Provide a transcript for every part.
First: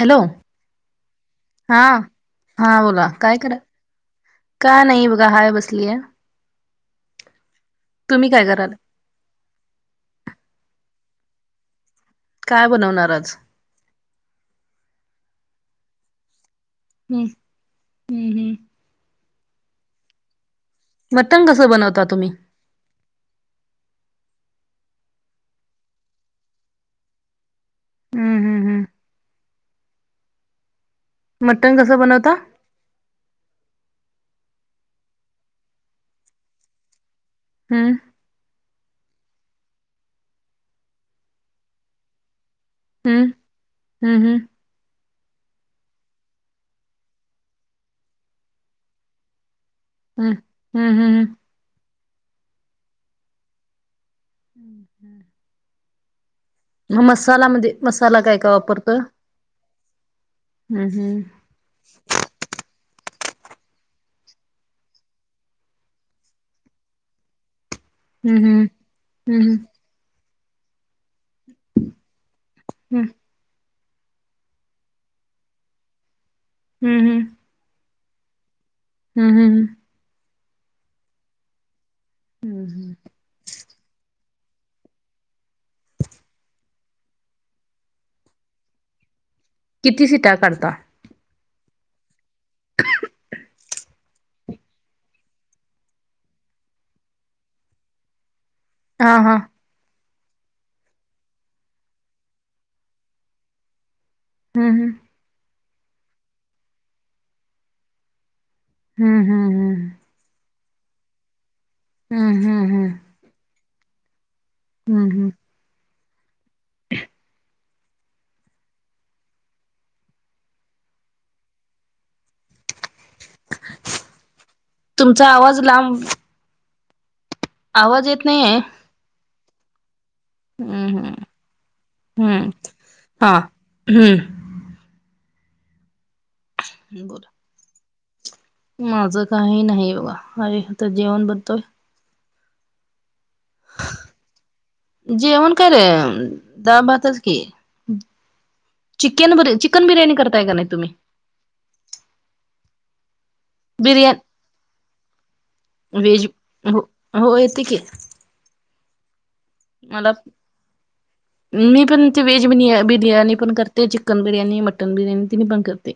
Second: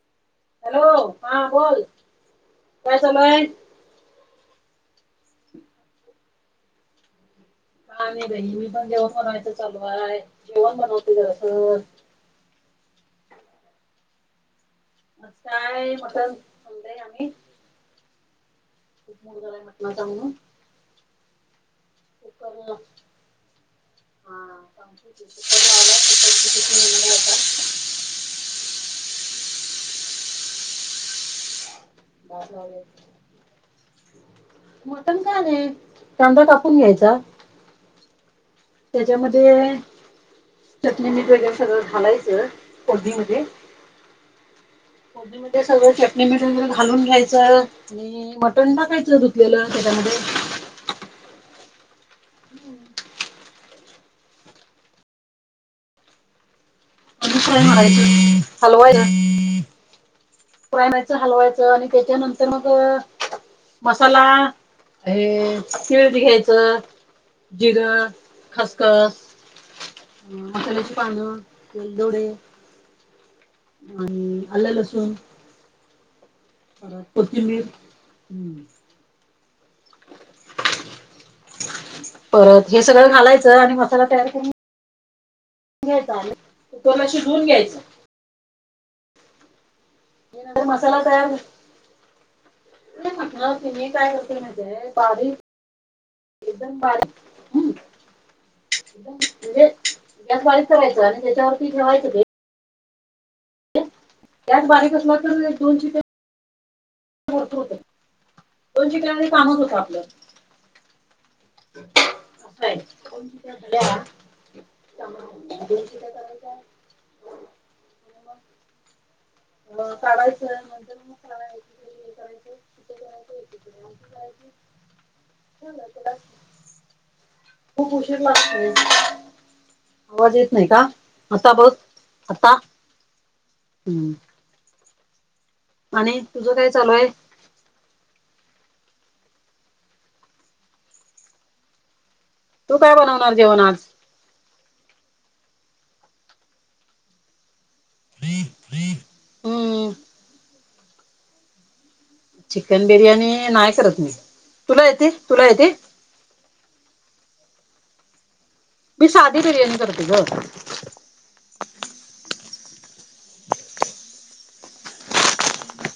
Hello. Hello हा. बोल हा, बोला. चालू काय आहे करा का नाही बघा. हाय बसलीय. आम्ही तुम्ही काय बहिणी कराल पण, जेवण बनवायचं चालू हाय. जेवण बनवते जरासं. काय बनवणार आज? काय? मटण. आणलंय हम्म. हम्म, हम्म. मुलगा लय म्हटला होता म्हणून. मटण कसं, बनवता तुम्ही? [unintelligible] [inaudible] आता. हम्म हम्म हम्म मटन कस, बनव [unintelligible] मटण का नाही. कांदा कापून घ्यायचा. हम्म. त्याच्यामध्ये चटणी, मीठ वगेरे सगळं घालायचं. हम्म फोडणीमध्ये. हम्म हम्म फोडणीमध्ये सगळं, चटणी - मीठ वगैरे घालून घ्यायचं. अं, मटन टाकायचं धुतलेलं, त्याच्यामध्ये हम्म. हम्म, हम्, हम. हम्, हम्म. ह, आणि फ्राय मसालामध्ये, मसाला काय - काय वापरतोय? [unintelligible] मायचं हलवायचं आणि त्याच्यानंतर मग मसाला, हे तिळ बी घ्यायचं. जिरं हम्म खसखस, हम्म मसाल्याची पानं [unintelligible] दोडे. हम्म. आणि आलं- लसूून. हम्म परत कोथिंबीर. हम्. हम्, हम, ह. [inaudible] परत हम्म. हे सगळं घालायचं. आणि मसाला तयार करून घ्यायचा. [unintelligible] तो न अशी धूऊन घ्यायच. किती सिटा [unintelligible] नंतर काढता मसाला तयार नाही म्हटलं ते नि काय होतंय. माहितेय, बारीक एकदम बारीक. हम. [unintelligible] हा हा म्हणजे गॅस बारीक करायच. आणि त्याच्यावरती ठेवायचं ते. गॅस हम्म बारीक असला, तर एक - दोन शिट्या भरपूर होतं. दोन हम्म शिट्ट्यामध्ये, हम्म कामच होतं हम्म आपलं. हम्म, असं हम्म, आहे हम्म. हम्म हम्म [unintelligible] [inaudible] अ काढायचं. नंतर मग [unintelligible] हे करायचं [unintelligible] करायचं. एकीकडे आमटी करायची. तुमचा आवाज लांब [unintelligible] खूप आवाज उशीर येत लागत नाहीेये. नाही आवाज येत नाही का हम्म, हम्म. आता बघ हम्म. आता हा. हम्म. आणि तुझं काय, चालूय? बोला. माझं काही नाही बघा. अरे आ तर जेवण बनतोय. तू काय बनवणार, जेवण आज? जेवण क रे. दा - भातच की. चिकन ब चिकन हम्म बिर्याणी करताय का नाही तुम्ही. चिकन बिर्याणी नाही करत मी तुला येते तुला येते. वेहेज हो हो येते की. मी साधी बिर्याणी करते मला ग. मी पण ते वेज ब बिर्याणी पण करते चिकन बिर्याणी मटन बिर्याणी तिने पण करते.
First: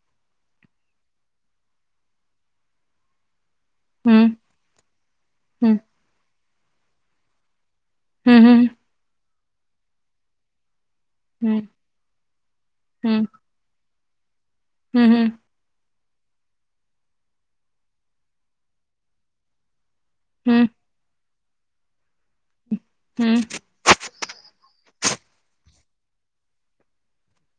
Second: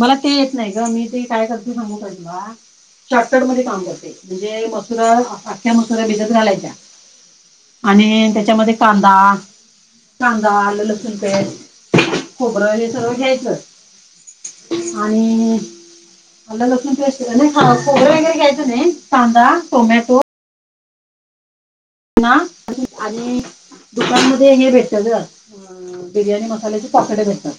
मला ते येत नाही ग मी ते काय करते सांगू काय तुला. शारटट मध्ये काम करते हम्म म्हणजे मसुर अख्ख्या मसुर भिजत घालायच्या. आणि हम्म हम्म त्याच्यामध्ये कांदा कांदा अल्ला लसूण पेस्ट खोबरं हे सगळ हम्म घ्यायच हम्म आणि. अल्ला लसूण पेस्ट [unintelligible] कांदा टोमॅटो. हम्म. ना आणि हम्म दुकान मधे हे भेटत ग. बिर्याणी मसाल्याचे पाकीते भेटतात.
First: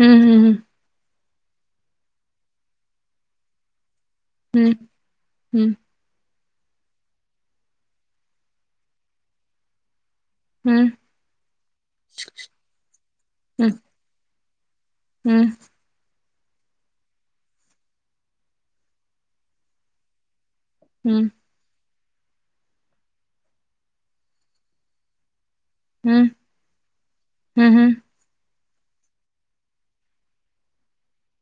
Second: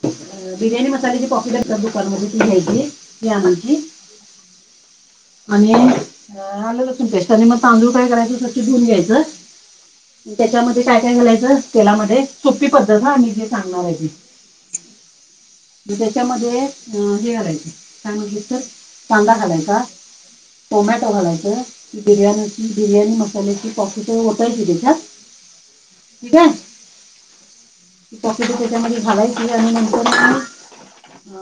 हम्म बिर्याणी मसाले जे पॉकेट असतात दुकानमध्ये ती घ्यायची या आमची हम्म. हम्म आणि आले असून पेस्टने मग तांदूळ काय करायचं त धुन घ्यायचं. हम्म त्याच्यामध्ये हम्म काय काय घालायचं तेलामध्ये सोपी पद्धथ आम्ही जे हम्म सांगणार आहे ती. हम्म. म त्याच्यामध्ये हे करायचं सांगितले तर कांदा घालायचा टोमॅटो हम्म घालायच. बिर्याणीची बिर्याणी मसाल्याची पॉकट होतयल क त्याच्यात. हम्म ठीक आहे हम्म हम्म [unintelligible] अ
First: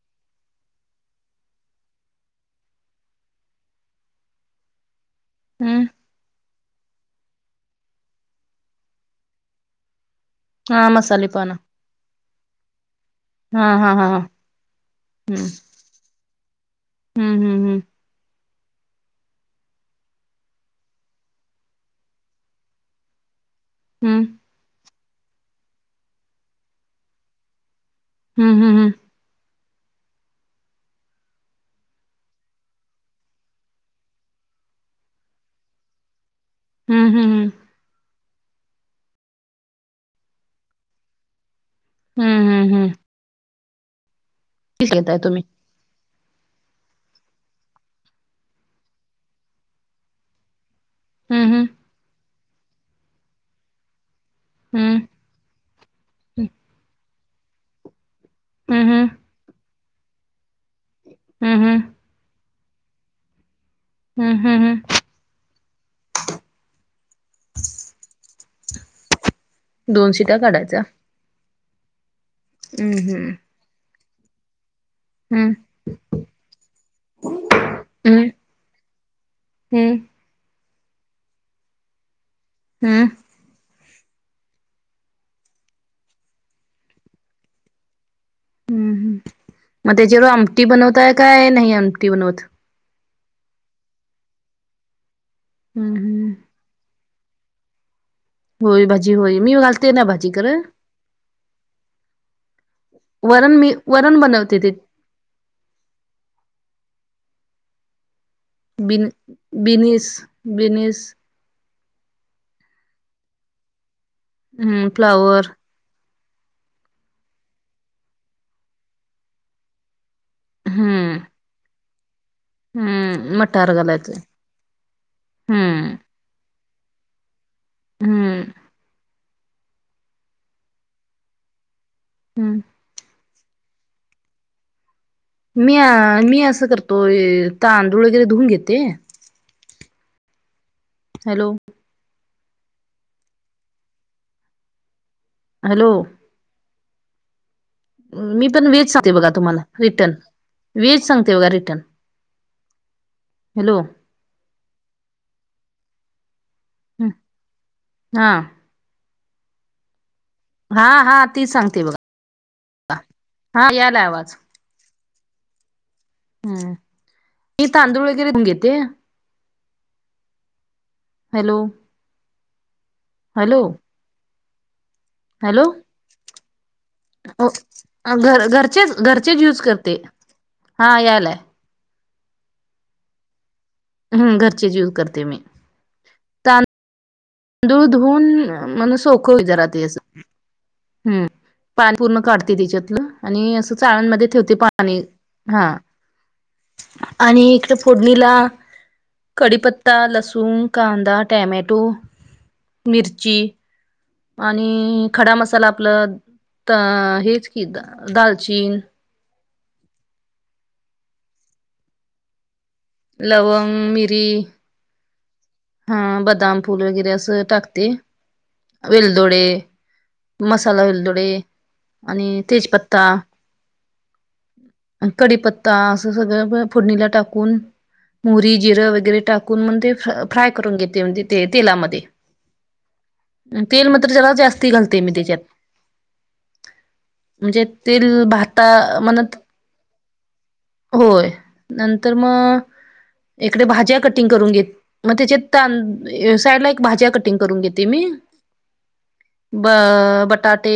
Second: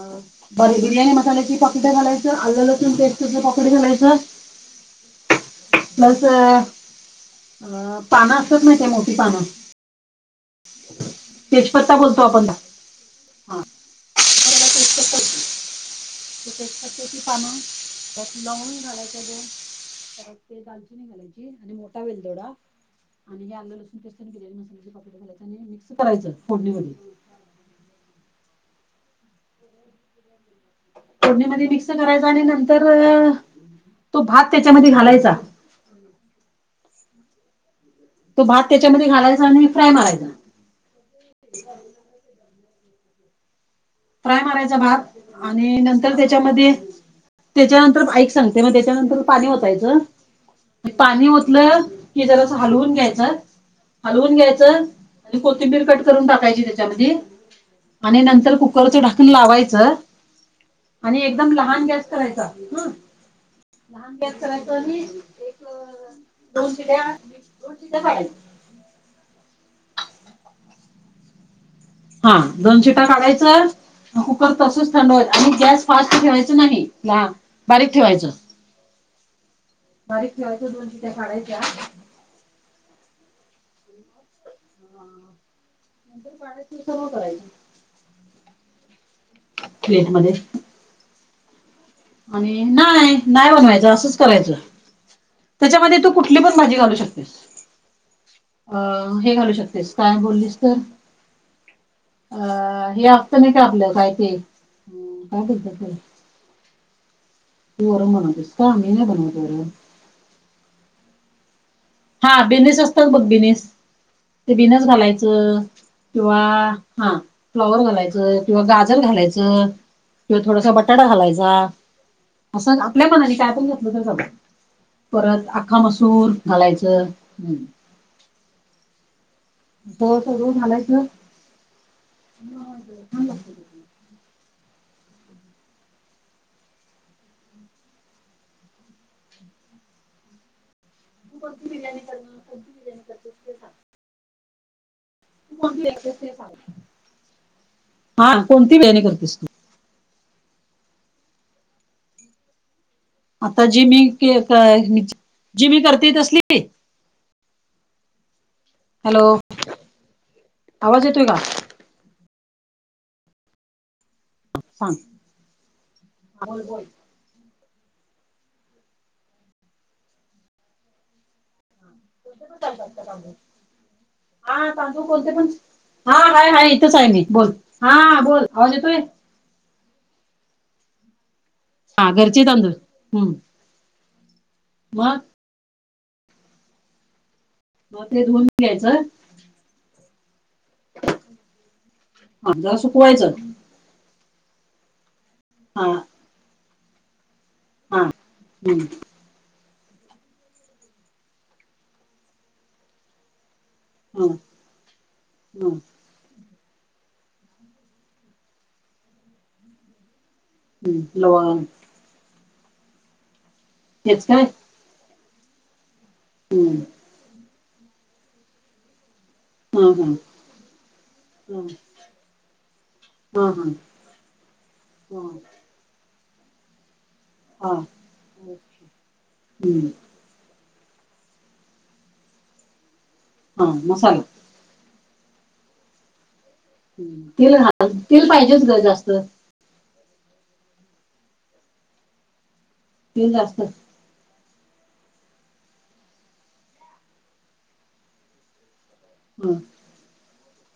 बर बिर्याणी मसाल्याची पकट्या घालायचं आलं लसूण पेस्टच पकडे घालायचं. हम्म प्लस अ पानं असतत नाही ते मोठी पानं. हा मसाली पना. तेजपत्ता बोलतो आपण त्या. हा हा हा हम्म. हम्म [unintelligible] लवण घालायचे दोन परत ते दालचिनी घालायची आणि मोठा वेलदोडा. आणि हेलं लसूण पस् हम्म बिर्याणी मसाल्याचे पापट घालायच आणििक्स करायचं फोडणीमध्ये. हम् हम् हम. [inaudible] तोडणीमध्ये मिक्स करायचा आणि नंतर तो भात त्याच्यामध्ये घालायचा. हम् हम्म. तो भात त्याच्यामध्ये घालायचा आणि फ्राय मारायचा. हम्म हम्म हम्म. फ्राय मारायचा किती भात घेताय तुम्ही आणि नंतर त्याच्यामध्ये त्याच्यानंतर बाईक सांगते मग त्याच्यानंतर पाणी होतायचं. पाणी हम्म हम्म होतलं की जरा अस हलवून घ्यायचं हलवून घ्यायचं. हम्म आणि कोथिंबीर कट करून टाकायची त्याच्यामध्ये आणि नंतर हम्म ककरचढाकून लावायचं आणि एकदम हम्म हम्म हम्म लहान गॅस करायचा. लहान गॅस हम्म हम्म करायचो हम्म आणि एक दोन चिड्या दोन शिड्या पडायचं. दोन शेट्या काढायच्या. हा दोन हम्म शिट्या हम्म काढायचं कुकर तसच थंड होईल हम्म आणि गॅस फास्ट ठेवायचं नाही ला बारीक ठेवायचं. हम्म हम्म बारीक ठेवायच दोन शेट्या काढयच्या. हम्म. [unintelligible] ह नंतर पाण्याची सर्व करायची. हम्म् मग त्याच्यावर आमटी बनवताय काय नाही आमट आणि नाही नाही बनवायच असंच करायचं हम्म त्याच्यामध्ये तू कुठ हम्म कुठली पण भाजी घालू शकतेस. होय भाजी अं हे होय घालू मी घालते शकतेस ना काय भाजी बोललीस खरं तर अ हे आपत नाही वरण का मी आपलं वरण कायती बनवते ते काय बोलत ते होर म्हण. ब बनश बनश हा बिझनस असतात बघ बिझनेस ते बिझनस हम्म फ्लावर घालायचं. किंवा हा फ्लॉवर घालायचं, किंवा गाजर घालायचं. किंवा थोडासा बटाटा हम्म घालायचा. असं आपल्या मनाने हम्म काय परी मटार घेतलं तर घालायचं झाग परत आख्खा हम्म मसूर घालायच. ते हम्. हम्म. हो सगळं झालायच. हम्म मी मी असं करतो तांदूळ वगैरे धुवून घेते. त हॅलो कोद पिलने कर कोध पल्या ना हो हॅलो त ते हा मी पण कोणती वेज बिर्याणी सांगते बघा करतेस तू? तुम्हाला रिटर्न वेज सांगते बघा रिटर्न आता हॅलो जि म जि म करते तसली. ह हा. हॅलो. हा आवाज हा येतोय का? ती सांगते बघा हा यायला आवाज सांग बोल हम्म बोल. मी तांदूळ वगैरे घेते. हॅलो. त [unintelligible] हॅलो. हा सांगू बोलते पण हॅलो हा हाय हाय इथेच आहे, मी बोल हा बोल आवाज येतोय. यज करते हा याला. हा घरचे त हम्म. हम् घरचीच यूज मग करते मी मग ते दूधऊन धुवून म घ्यायचं सो ख जर रा पा पूर्ण हा काढते जरा त्याच्यातलं सुकवायचं आणि अस चाळांमध्ये ठेवते पाणी हा आणि इकडे हा फोडणीला, हम्म कढीपत्ता, लहसूण, कांदा, टॅमॅटो, मिर्चीी, हा आणि खडा मसाला हा आपला अ हेच की दालचीनी हम् हवा लवंग, मिरी. तेच काय हा बदाम हम्म फूल वगैरे असं टाकते वेलदोडे. हा हां. मसाला वेलदोडे आणि तेजपत्ता. हा हा. हा कडीपत्ता त अस सगळं फोडणीला टाकून हा मोहरी जिरं वगैरे, टाकून मण हम्म ते फ्राय करून घेते म्हणजे, ते तेलामध्ये हा तेल मात्र मसाला जला जास्ती घालते. ते म तेच्याात हम्म. तेल म्हणजे घाल तील तेल पाहिजेच भाता ग जास्त म्हणत होय नंतर म तेल जास्त एखादी भाजीं कटिंग करून घेय मग त्याच्या तां साईड ला एक भाज्या कटिंग करून घेते मी. ह ब बटाटे,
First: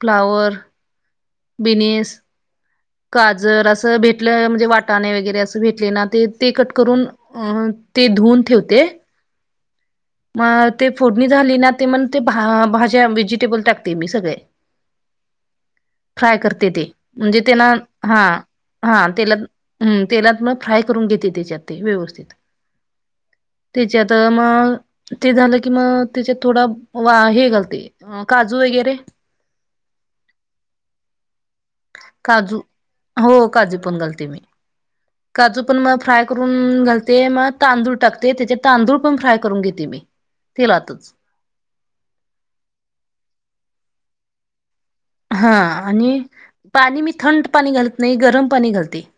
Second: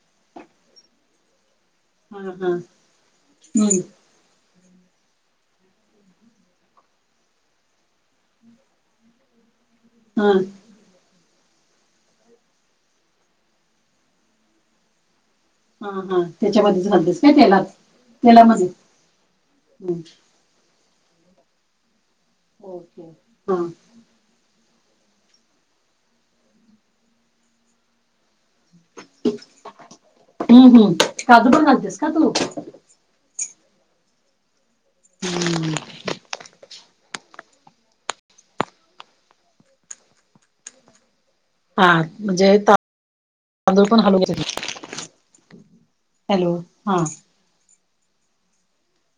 फ्लावर, बिनिस अह हा काजर हम्म असं भेट अ म्हणजे वाटाणे वगैरे, असं भेटले ना. ते ते कट करून ते धुऊून ठेवते. हा मग ते फोडणी झाली ना. ते मग ते भा भाज्या, व्हेजिटेबल टाकते मी सगळे. हा हा फ्राय करते ते. त्याच्यामध्येच घालतेस काय म्हणजे तेलात त्यांना, हा तेलामध्ये हा तेला हम्म तेलात म फ्राय करून घेते, त्याच्यात ते. व्यवस्थित. ओके, ह. ते म ते झालं की, म त्याच्यात थोडा वा हे घालते. अ काजू वगैरे हम्म हम्म काजू पण घालतेस का तू काजू. हो काजू पण घालते मी. काजू हम्म. पण म फ्राय करुन घालते. म तांदूळ टाकते. त्याचे तांदूळ पण फ्राय करून घेते मी. तेलातच. हा म्हणजे तांदूळ पण हलवत्या त्याच्यात हा. आणि पाणी मी थंड पाणी घालत नाही. गरम पाणी घालते.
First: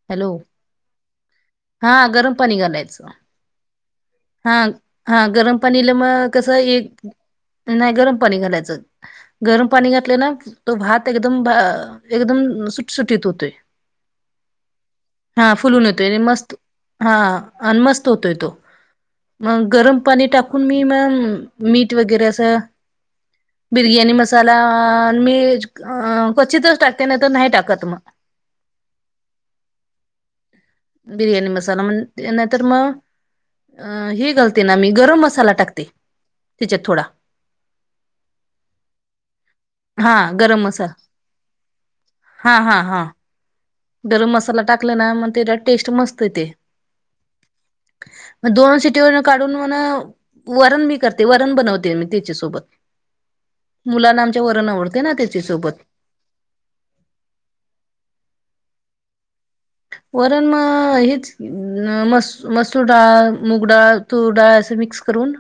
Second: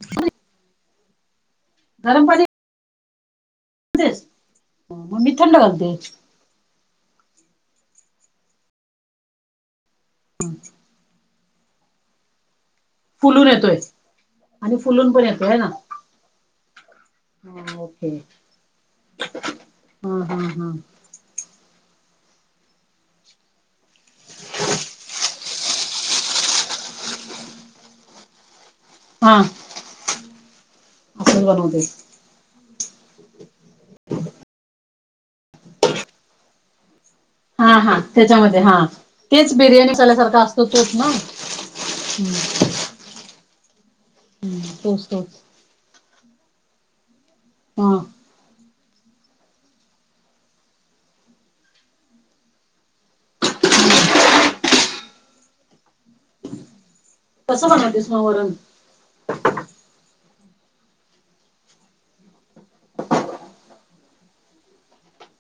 ह [unintelligible] हॅलो, हा गरम पाणी घालायचं. हा मग हा, मी गरम थंड पाणीला घालते म कसये. नाही गरम पाणी घालायचं. गरम पाणी घातलं ना तो भात एकदम ब एकदम सु फुलून येतोय. आणि फुलून पण हा येतोय ना फुलून येतोय. अण मस्त. हा, अण मस्त होतोय तो. मग गरम हा पाणी हा टाकून, हा मी मग मीठ वगैरे असं बिर्याणी मसाला मी, क्चितच टाकते नाही तर, नाही टाकत मग. हा. असंच बिरयाणी मसाला. बनवते म्ह नायतर मं अ हे घालते ना मी, गरम मसाला टाकते. त्याच्यात थोडा. हा हा त्याच्यामध्ये. हा तेच बिर्याणी हा मसाल्यासारखा गरम असतो. तोच मसाला ना. हा हा हा. गरम मसाला टाकला तोच ना, मग तोच तेच्यात टेस्ट मस्त येते. ह. म दोन शिटीवर काढून म्हणा वरण मी करते. वरण बनवते मी, त्याच्यासोबत. मुलांना आमच्या वरण आवडते ना. त्याच्यासोबत. कसं बणतेस म वरण. वरण म हेच, मसू मसूर डाळ, मुगडाळ, तुर डाळ असं मिक्स करून.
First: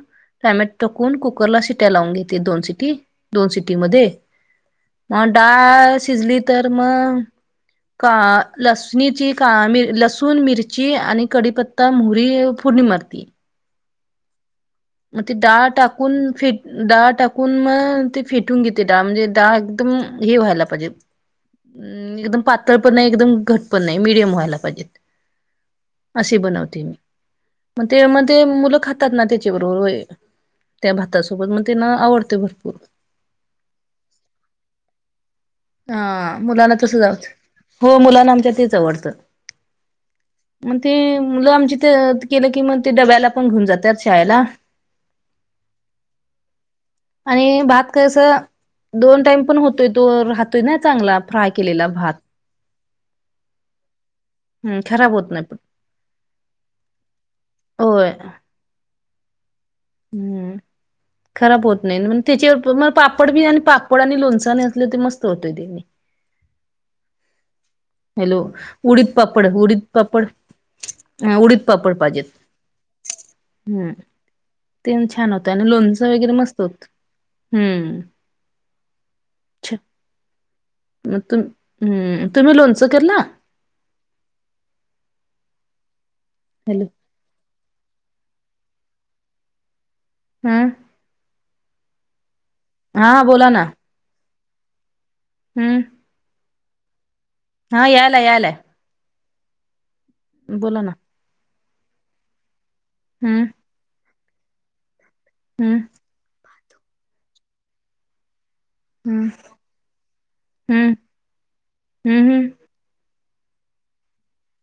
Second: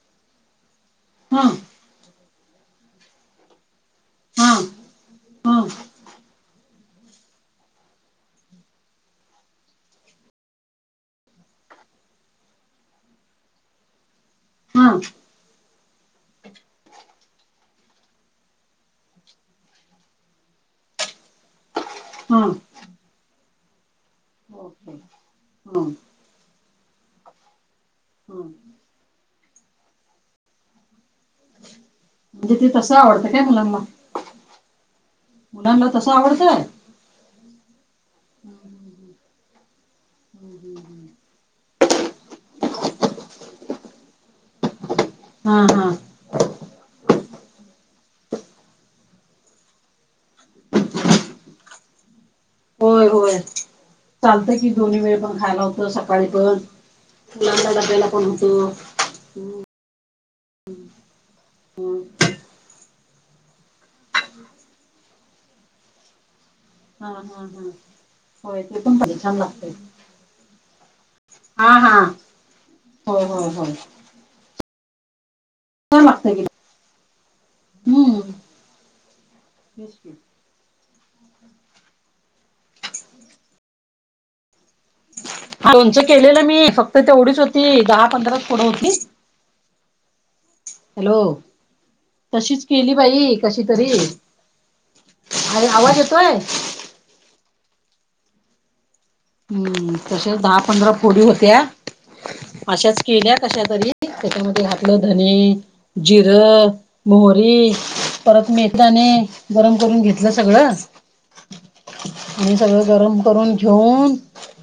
टॅमॅट टाकून हा कुकरला सिट्या लावून घेते. दोन सिटी दोन सिटी मध्ये हा म हा डाळ शिजली तर म. का लसणीची का मिर लसूण, मिरची आणि कडीपत्ता, मुहरी. फुडणी मारते. हा म ते डाळ टाकून फेट. डाळ टाकून म ते फेटून घेते डाळ. म्हणजे डाळ एकदम हे व्हायला पाहिजे. अम एकदम हा पातळ पण नाही. एकदम घट पण नाही. मिडियम व्हायला पाहिजेत. ओके ह असे बनवते मी. म ते म ते म्हणजे मुलं खातात ना ते. [unintelligible] त्या भाता सोबत म. त्यांना आवडत ते भरपूर. तसं आवडतं काय मुलांना मुलांना हा तसं आवडतंय मुलांला तसच आवडत. हो मुलांना आमच्या तेच आवडतं. म ते मुलं आमची ते केलं की म, ते डब्याला पण घेऊन जात्यात. शाळेला. हा हा. आणि भात कस! दोन टाइम पण होतोय तो. राहतोय ना चांगला. फ्राय केलेला भात. होय होय. चालत कि, दोन्ही वेळ पण खायला होत. सकाळी पण. [unintelligible] आपल्याला होय पण होतो. हम्म खराब होत नाही म त्याच्यावर मग पापड बी आणि पापड आणि लोणच आणि असलं ते मस्त होतय ते. हा हा हा हॅलो होय ते पण उडीद पाहिजे छान पापड लागतंय उडीद पापड ह उडीद हा पापड हा पाहिजेत. होय होय होय हम्म ते छान होत आणि छान लोणचं वगैरे लागतंय की मस्त होत हम्म. छ [inaudible] मग तुम्ही तुम्ही लोनचं केल. हा लोणच केलेलं मी हॅलो फक्त तेवढीच होती दहा पंधरा च फोडी होती. हम्म हॅलो तशीच केली हा बाई बोला कशी ना तरी. अरे हम्म आवाज येतोय? हा यालाय यालाय. हम्म तसे दहा बोला पंधरा ना फोडी होत्या अशाच केल्या हम्म कशा तरी. त्याच्यामध्ये घातलं धने, हम्म जिरं, मोहरी. परत मेथने हम्म गरम करून घेतलं सगळं हम्म हम्म हम्म आणि सगळं गरम करून घेऊन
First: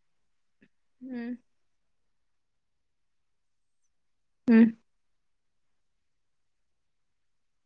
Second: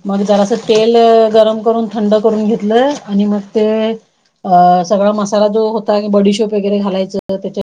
मग जरास तेल हम्म गरम करून थंड करून घेतलं आणि मग ते हम्म अ सगळा मसाला जो होता बडीशेप वैगेरे घालायचं त्या